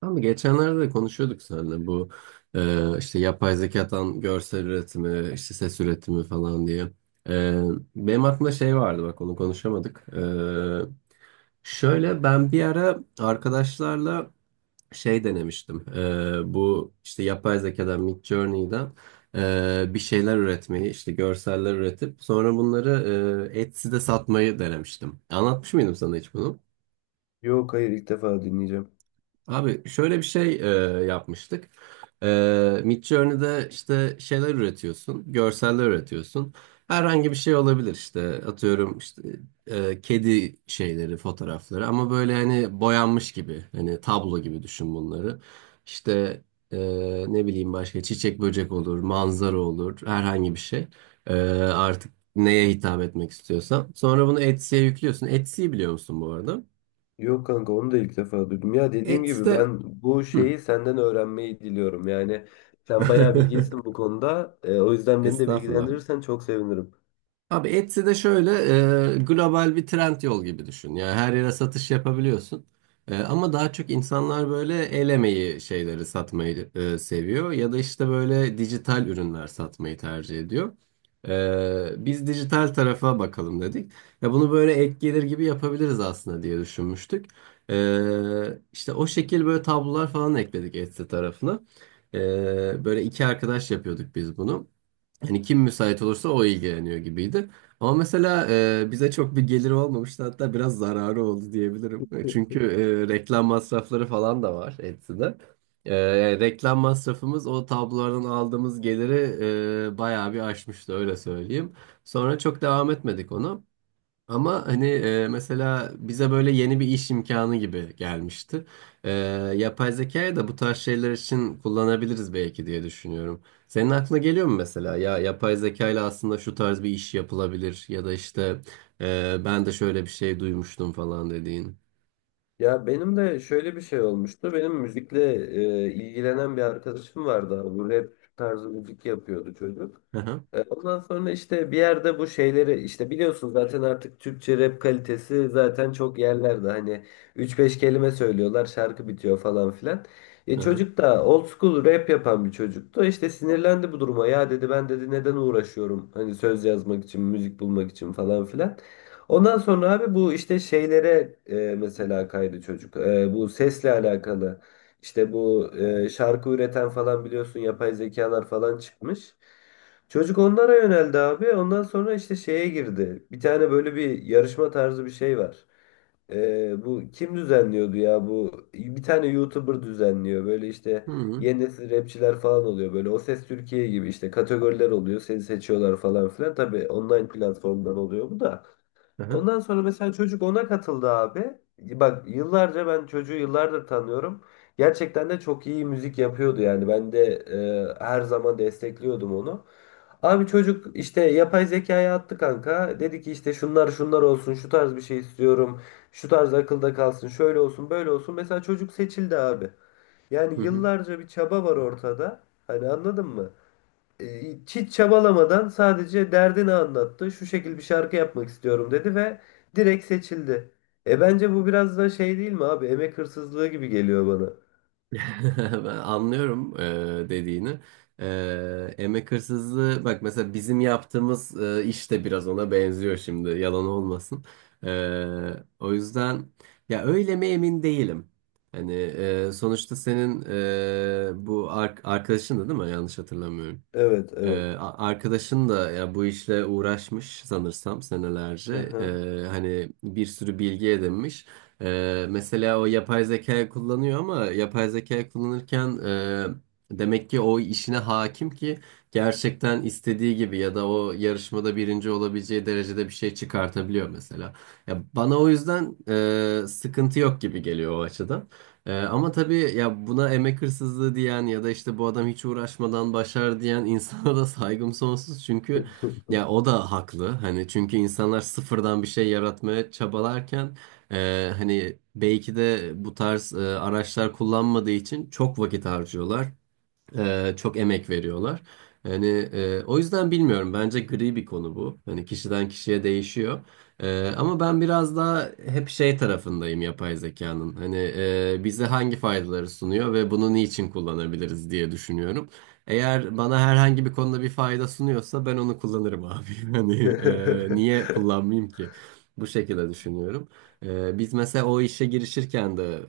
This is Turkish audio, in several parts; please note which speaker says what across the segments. Speaker 1: Ama geçenlerde de konuşuyorduk seninle bu işte yapay zekadan görsel üretimi, işte ses üretimi falan diye. E, benim aklımda şey vardı, bak onu konuşamadık. Şöyle ben bir ara arkadaşlarla şey denemiştim. Bu işte yapay zekadan Midjourney'den bir şeyler üretmeyi, işte görseller üretip sonra bunları Etsy'de satmayı denemiştim. Anlatmış mıydım sana hiç bunu?
Speaker 2: Yok, hayır, ilk defa dinleyeceğim.
Speaker 1: Abi şöyle bir şey yapmıştık. Midjourney'de işte şeyler üretiyorsun, görseller üretiyorsun. Herhangi bir şey olabilir işte. Atıyorum işte kedi şeyleri, fotoğrafları ama böyle hani boyanmış gibi, hani tablo gibi düşün bunları. İşte e, ne bileyim, başka çiçek böcek olur, manzara olur, herhangi bir şey. E, artık neye hitap etmek istiyorsan. Sonra bunu Etsy'ye yüklüyorsun. Etsy'yi biliyor musun bu arada?
Speaker 2: Yok kanka, onu da ilk defa duydum. Ya dediğim gibi
Speaker 1: Etsy'de.
Speaker 2: ben bu
Speaker 1: Hı.
Speaker 2: şeyi senden öğrenmeyi diliyorum. Yani sen bayağı bilgilisin bu konuda. O yüzden beni de
Speaker 1: Estağfurullah.
Speaker 2: bilgilendirirsen çok sevinirim.
Speaker 1: Abi Etsy de şöyle global bir trend yol gibi düşün. Yani her yere satış yapabiliyorsun. Ama daha çok insanlar böyle el emeği şeyleri satmayı seviyor. Ya da işte böyle dijital ürünler satmayı tercih ediyor. Biz dijital tarafa bakalım dedik. Ya bunu böyle ek gelir gibi yapabiliriz aslında diye düşünmüştük. E, işte o şekil böyle tablolar falan ekledik Etsy tarafına. E, böyle iki arkadaş yapıyorduk biz bunu. Hani kim müsait olursa o ilgileniyor gibiydi. Ama mesela bize çok bir geliri olmamıştı, hatta biraz zararı oldu diyebilirim. Çünkü reklam masrafları falan da var Etsy'de. Yani reklam masrafımız o tablolardan aldığımız geliri bayağı bir aşmıştı, öyle söyleyeyim. Sonra çok devam etmedik onu. Ama hani mesela bize böyle yeni bir iş imkanı gibi gelmişti. E, yapay zekayı da bu tarz şeyler için kullanabiliriz belki diye düşünüyorum. Senin aklına geliyor mu mesela? Ya yapay zeka ile aslında şu tarz bir iş yapılabilir ya da işte ben de şöyle bir şey duymuştum falan dediğin.
Speaker 2: Ya benim de şöyle bir şey olmuştu. Benim müzikle ilgilenen bir arkadaşım vardı abi. Bu rap tarzı müzik yapıyordu çocuk. Ondan sonra işte bir yerde bu şeyleri işte biliyorsun zaten, artık Türkçe rap kalitesi zaten çok yerlerde. Hani üç beş kelime söylüyorlar, şarkı bitiyor falan filan.
Speaker 1: Hı hı.
Speaker 2: Çocuk da old school rap yapan bir çocuktu. İşte sinirlendi bu duruma. Ya dedi ben, dedi, neden uğraşıyorum hani söz yazmak için, müzik bulmak için falan filan. Ondan sonra abi bu işte şeylere mesela kaydı çocuk. E, bu sesle alakalı. İşte bu şarkı üreten falan biliyorsun yapay zekalar falan çıkmış. Çocuk onlara yöneldi abi. Ondan sonra işte şeye girdi. Bir tane böyle bir yarışma tarzı bir şey var. E, bu kim düzenliyordu ya bu? Bir tane YouTuber düzenliyor. Böyle işte
Speaker 1: Hı hı.
Speaker 2: yeni nesil rapçiler falan oluyor. Böyle O Ses Türkiye gibi işte kategoriler oluyor. Seni seçiyorlar falan filan. Tabii online platformdan oluyor bu da.
Speaker 1: Hmm. Hı hı.
Speaker 2: Ondan sonra mesela çocuk ona katıldı abi. Bak yıllarca, ben çocuğu yıllardır tanıyorum. Gerçekten de çok iyi müzik yapıyordu yani. Ben de her zaman destekliyordum onu. Abi çocuk işte yapay zekaya attı kanka. Dedi ki işte şunlar şunlar olsun, şu tarz bir şey istiyorum. Şu tarz akılda kalsın, şöyle olsun, böyle olsun. Mesela çocuk seçildi abi. Yani
Speaker 1: Hı hı.
Speaker 2: yıllarca bir çaba var ortada. Hani anladın mı? Hiç çabalamadan sadece derdini anlattı. Şu şekil bir şarkı yapmak istiyorum dedi ve direkt seçildi. E, bence bu biraz da şey değil mi abi? Emek hırsızlığı gibi geliyor bana.
Speaker 1: Ben anlıyorum dediğini. Emek hırsızlığı, bak mesela bizim yaptığımız iş de biraz ona benziyor şimdi, yalan olmasın. E, o yüzden ya öyle mi, emin değilim. Hani sonuçta senin bu arkadaşın da, değil mi? Yanlış hatırlamıyorum.
Speaker 2: Evet,
Speaker 1: Ee,
Speaker 2: evet.
Speaker 1: a- arkadaşın da ya bu işle uğraşmış sanırsam
Speaker 2: Hı
Speaker 1: senelerce.
Speaker 2: hı.
Speaker 1: Hani bir sürü bilgi edinmiş. Mesela o yapay zeka kullanıyor ama yapay zeka kullanırken demek ki o işine hakim ki gerçekten istediği gibi, ya da o yarışmada birinci olabileceği derecede bir şey çıkartabiliyor mesela. Ya bana o yüzden sıkıntı yok gibi geliyor o açıdan. Ama tabii ya, buna emek hırsızlığı diyen ya da işte bu adam hiç uğraşmadan başar diyen insana da saygım sonsuz. Çünkü ya o da haklı. Hani çünkü insanlar sıfırdan bir şey yaratmaya çabalarken hani belki de bu tarz araçlar kullanmadığı için çok vakit harcıyorlar. Çok emek veriyorlar. Yani o yüzden bilmiyorum. Bence gri bir konu bu. Hani kişiden kişiye değişiyor. Ama ben biraz daha hep şey tarafındayım, yapay zekanın. Hani bize hangi faydaları sunuyor ve bunu niçin kullanabiliriz diye düşünüyorum. Eğer bana herhangi bir konuda bir fayda sunuyorsa ben onu kullanırım abi. Hani niye kullanmayayım ki? Bu şekilde düşünüyorum. Biz mesela o işe girişirken de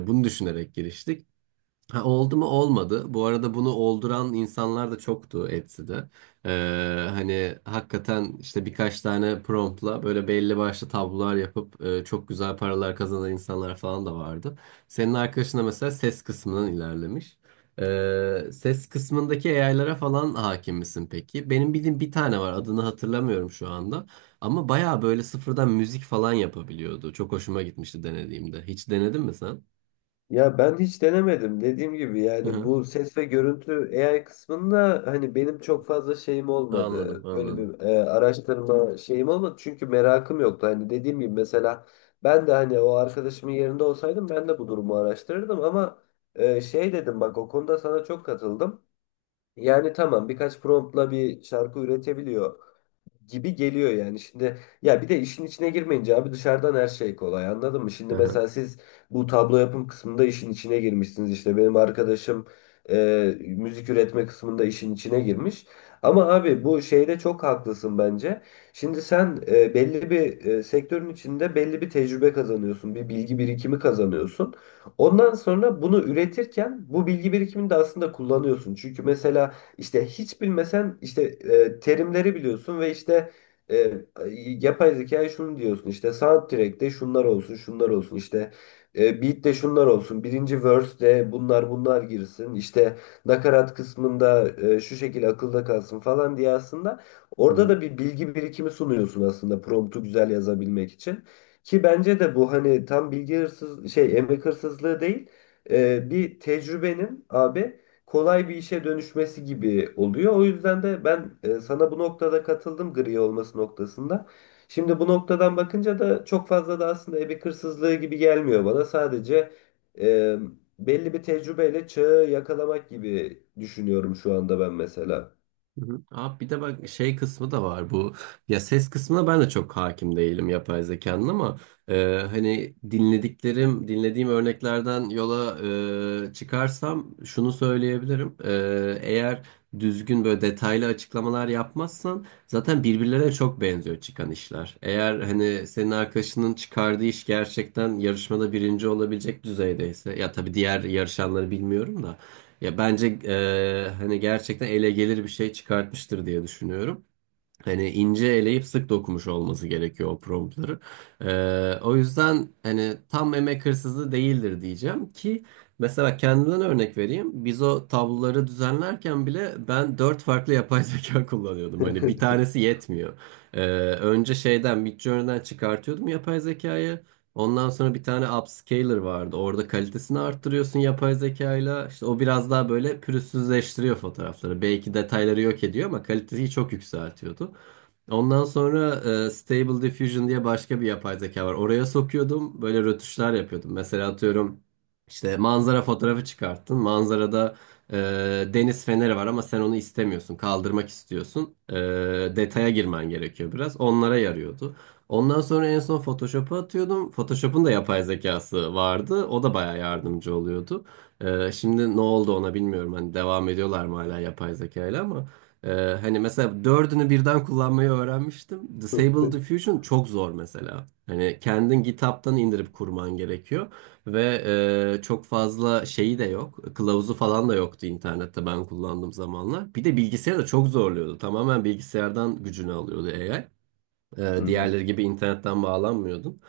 Speaker 1: bunu düşünerek giriştik. Ha, oldu mu olmadı. Bu arada bunu olduran insanlar da çoktu Etsy'de. Hani hakikaten işte birkaç tane promptla böyle belli başlı tablolar yapıp çok güzel paralar kazanan insanlar falan da vardı. Senin arkadaşın da mesela ses kısmından ilerlemiş. Ses kısmındaki AI'lara falan hakim misin peki? Benim bildiğim bir tane var, adını hatırlamıyorum şu anda. Ama baya böyle sıfırdan müzik falan yapabiliyordu. Çok hoşuma gitmişti denediğimde. Hiç denedin mi sen?
Speaker 2: Ya ben hiç denemedim. Dediğim gibi
Speaker 1: Hı
Speaker 2: yani
Speaker 1: hı.
Speaker 2: bu ses ve görüntü AI kısmında hani benim çok fazla şeyim
Speaker 1: Anladım,
Speaker 2: olmadı. Böyle
Speaker 1: anladım.
Speaker 2: bir araştırma şeyim olmadı. Çünkü merakım yoktu. Hani dediğim gibi mesela ben de hani o arkadaşımın yerinde olsaydım ben de bu durumu araştırırdım, ama şey dedim, bak o konuda sana çok katıldım. Yani tamam, birkaç promptla bir şarkı üretebiliyor gibi geliyor yani. Şimdi ya bir de işin içine girmeyince abi dışarıdan her şey kolay, anladın mı?
Speaker 1: Hı
Speaker 2: Şimdi
Speaker 1: hı.
Speaker 2: mesela siz bu tablo yapım kısmında işin içine girmişsiniz, işte benim arkadaşım müzik üretme kısmında işin içine girmiş. Ama abi bu şeyde çok haklısın bence. Şimdi sen belli bir sektörün içinde belli bir tecrübe kazanıyorsun, bir bilgi birikimi kazanıyorsun. Ondan sonra bunu üretirken bu bilgi birikimini de aslında kullanıyorsun. Çünkü mesela işte hiç bilmesen işte terimleri biliyorsun ve işte e, yapay zekaya şunu diyorsun, işte soundtrack'te şunlar olsun şunlar olsun, işte beat'te şunlar olsun, birinci verse'de bunlar bunlar girsin, işte nakarat kısmında şu şekilde akılda kalsın falan diye aslında
Speaker 1: Hı
Speaker 2: orada
Speaker 1: hı.
Speaker 2: da bir bilgi birikimi sunuyorsun aslında, promptu güzel yazabilmek için. Ki bence de bu hani tam bilgi hırsız şey, emek hırsızlığı değil, bir tecrübenin abi kolay bir işe dönüşmesi gibi oluyor. O yüzden de ben sana bu noktada katıldım, gri olması noktasında. Şimdi bu noktadan bakınca da çok fazla da aslında emek hırsızlığı gibi gelmiyor bana. Sadece e, belli bir tecrübeyle çağı yakalamak gibi düşünüyorum şu anda ben mesela.
Speaker 1: Hı hı. Abi bir de bak şey kısmı da var bu, ya ses kısmına ben de çok hakim değilim yapay zekanın ama hani dinlediklerim, dinlediğim örneklerden yola çıkarsam şunu söyleyebilirim. Eğer düzgün böyle detaylı açıklamalar yapmazsan zaten birbirlerine çok benziyor çıkan işler, eğer hani senin arkadaşının çıkardığı iş gerçekten yarışmada birinci olabilecek düzeydeyse, ya tabii diğer yarışanları bilmiyorum da, ya bence hani gerçekten ele gelir bir şey çıkartmıştır diye düşünüyorum. Hani ince eleyip sık dokumuş olması gerekiyor o promptları. O yüzden hani tam emek hırsızlığı değildir diyeceğim ki, mesela kendimden örnek vereyim. Biz o tabloları düzenlerken bile ben dört farklı yapay zeka kullanıyordum. Hani bir tanesi yetmiyor. Ee, önce şeyden, Midjourney'den çıkartıyordum yapay zekayı. Ondan sonra bir tane upscaler vardı. Orada kalitesini arttırıyorsun yapay zekayla. İşte o biraz daha böyle pürüzsüzleştiriyor fotoğrafları. Belki detayları yok ediyor ama kaliteyi çok yükseltiyordu. Ondan sonra Stable Diffusion diye başka bir yapay zeka var. Oraya sokuyordum, böyle rötuşlar yapıyordum. Mesela atıyorum, işte manzara fotoğrafı çıkarttın. Manzarada e, deniz feneri var ama sen onu istemiyorsun, kaldırmak istiyorsun. Detaya girmen gerekiyor biraz. Onlara yarıyordu. Ondan sonra en son Photoshop'a atıyordum. Photoshop'un da yapay zekası vardı. O da bayağı yardımcı oluyordu. Şimdi ne oldu ona bilmiyorum. Hani devam ediyorlar mı hala yapay zekayla, ama. Hani mesela dördünü birden kullanmayı öğrenmiştim. Disable Diffusion çok zor mesela. Hani kendin GitHub'tan indirip kurman gerekiyor. Ve çok fazla şeyi de yok. Kılavuzu falan da yoktu internette ben kullandığım zamanlar. Bir de bilgisayarı da çok zorluyordu. Tamamen bilgisayardan gücünü alıyordu AI.
Speaker 2: Hı
Speaker 1: Ee,
Speaker 2: hı.
Speaker 1: diğerleri gibi internetten bağlanmıyordum.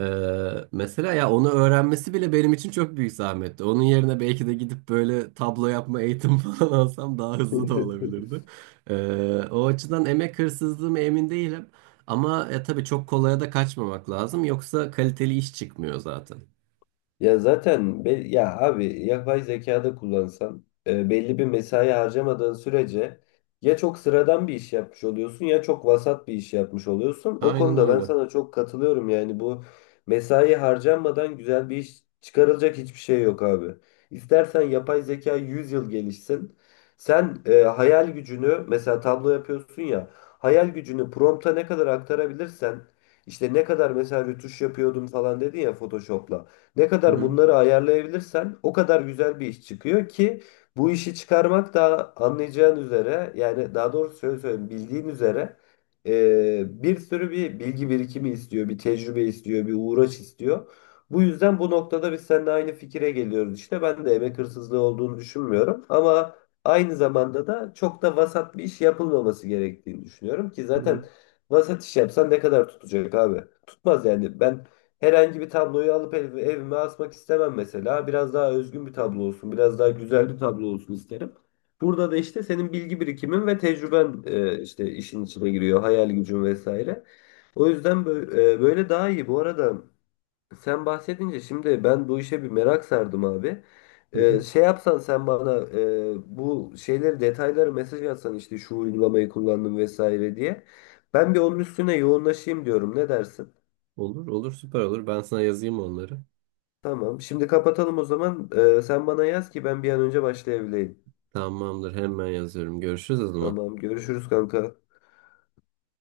Speaker 1: Ee, mesela ya onu öğrenmesi bile benim için çok büyük zahmetti. Onun yerine belki de gidip böyle tablo yapma eğitimi falan alsam daha hızlı da olabilirdi. Ee, o açıdan emek hırsızlığı mı, emin değilim. Ama tabii çok kolaya da kaçmamak lazım. Yoksa kaliteli iş çıkmıyor zaten.
Speaker 2: Ya zaten ya abi yapay zekada kullansan belli bir mesai harcamadığın sürece ya çok sıradan bir iş yapmış oluyorsun ya çok vasat bir iş yapmış oluyorsun. O
Speaker 1: Aynen
Speaker 2: konuda ben
Speaker 1: öyle.
Speaker 2: sana çok katılıyorum, yani bu mesai harcanmadan güzel bir iş çıkarılacak hiçbir şey yok abi. İstersen yapay zeka 100 yıl gelişsin. Sen hayal gücünü, mesela tablo yapıyorsun ya, hayal gücünü prompta ne kadar aktarabilirsen, işte ne kadar mesela rötuş yapıyordum falan dedin ya Photoshop'la. Ne
Speaker 1: Hı
Speaker 2: kadar
Speaker 1: hı,
Speaker 2: bunları ayarlayabilirsen o kadar güzel bir iş çıkıyor ki bu işi çıkarmak da anlayacağın üzere, yani daha doğrusu şöyle söyleyeyim, bildiğin üzere bir sürü bir bilgi birikimi istiyor, bir tecrübe istiyor, bir uğraş istiyor. Bu yüzden bu noktada biz seninle aynı fikire geliyoruz işte. Ben de emek hırsızlığı olduğunu düşünmüyorum, ama aynı zamanda da çok da vasat bir iş yapılmaması gerektiğini düşünüyorum ki
Speaker 1: hı hı,
Speaker 2: zaten vasat iş yapsan ne kadar tutacak abi? Tutmaz yani ben herhangi bir tabloyu alıp evime asmak istemem mesela. Biraz daha özgün bir tablo olsun, biraz daha güzel bir tablo olsun isterim. Burada da işte senin bilgi birikimin ve tecrüben işte işin içine giriyor, hayal gücün vesaire. O yüzden böyle, böyle daha iyi. Bu arada sen bahsedince şimdi ben bu işe bir merak sardım abi.
Speaker 1: hı hı.
Speaker 2: Şey yapsan sen bana bu şeyleri, detayları mesaj atsan, işte şu uygulamayı kullandım vesaire diye. Ben bir onun üstüne yoğunlaşayım diyorum. Ne dersin?
Speaker 1: Olur olur, süper olur. Ben sana yazayım onları.
Speaker 2: Tamam. Şimdi kapatalım o zaman. Sen bana yaz ki ben bir an önce başlayabileyim.
Speaker 1: Tamamdır, hemen yazıyorum. Görüşürüz o zaman.
Speaker 2: Tamam. Görüşürüz kanka.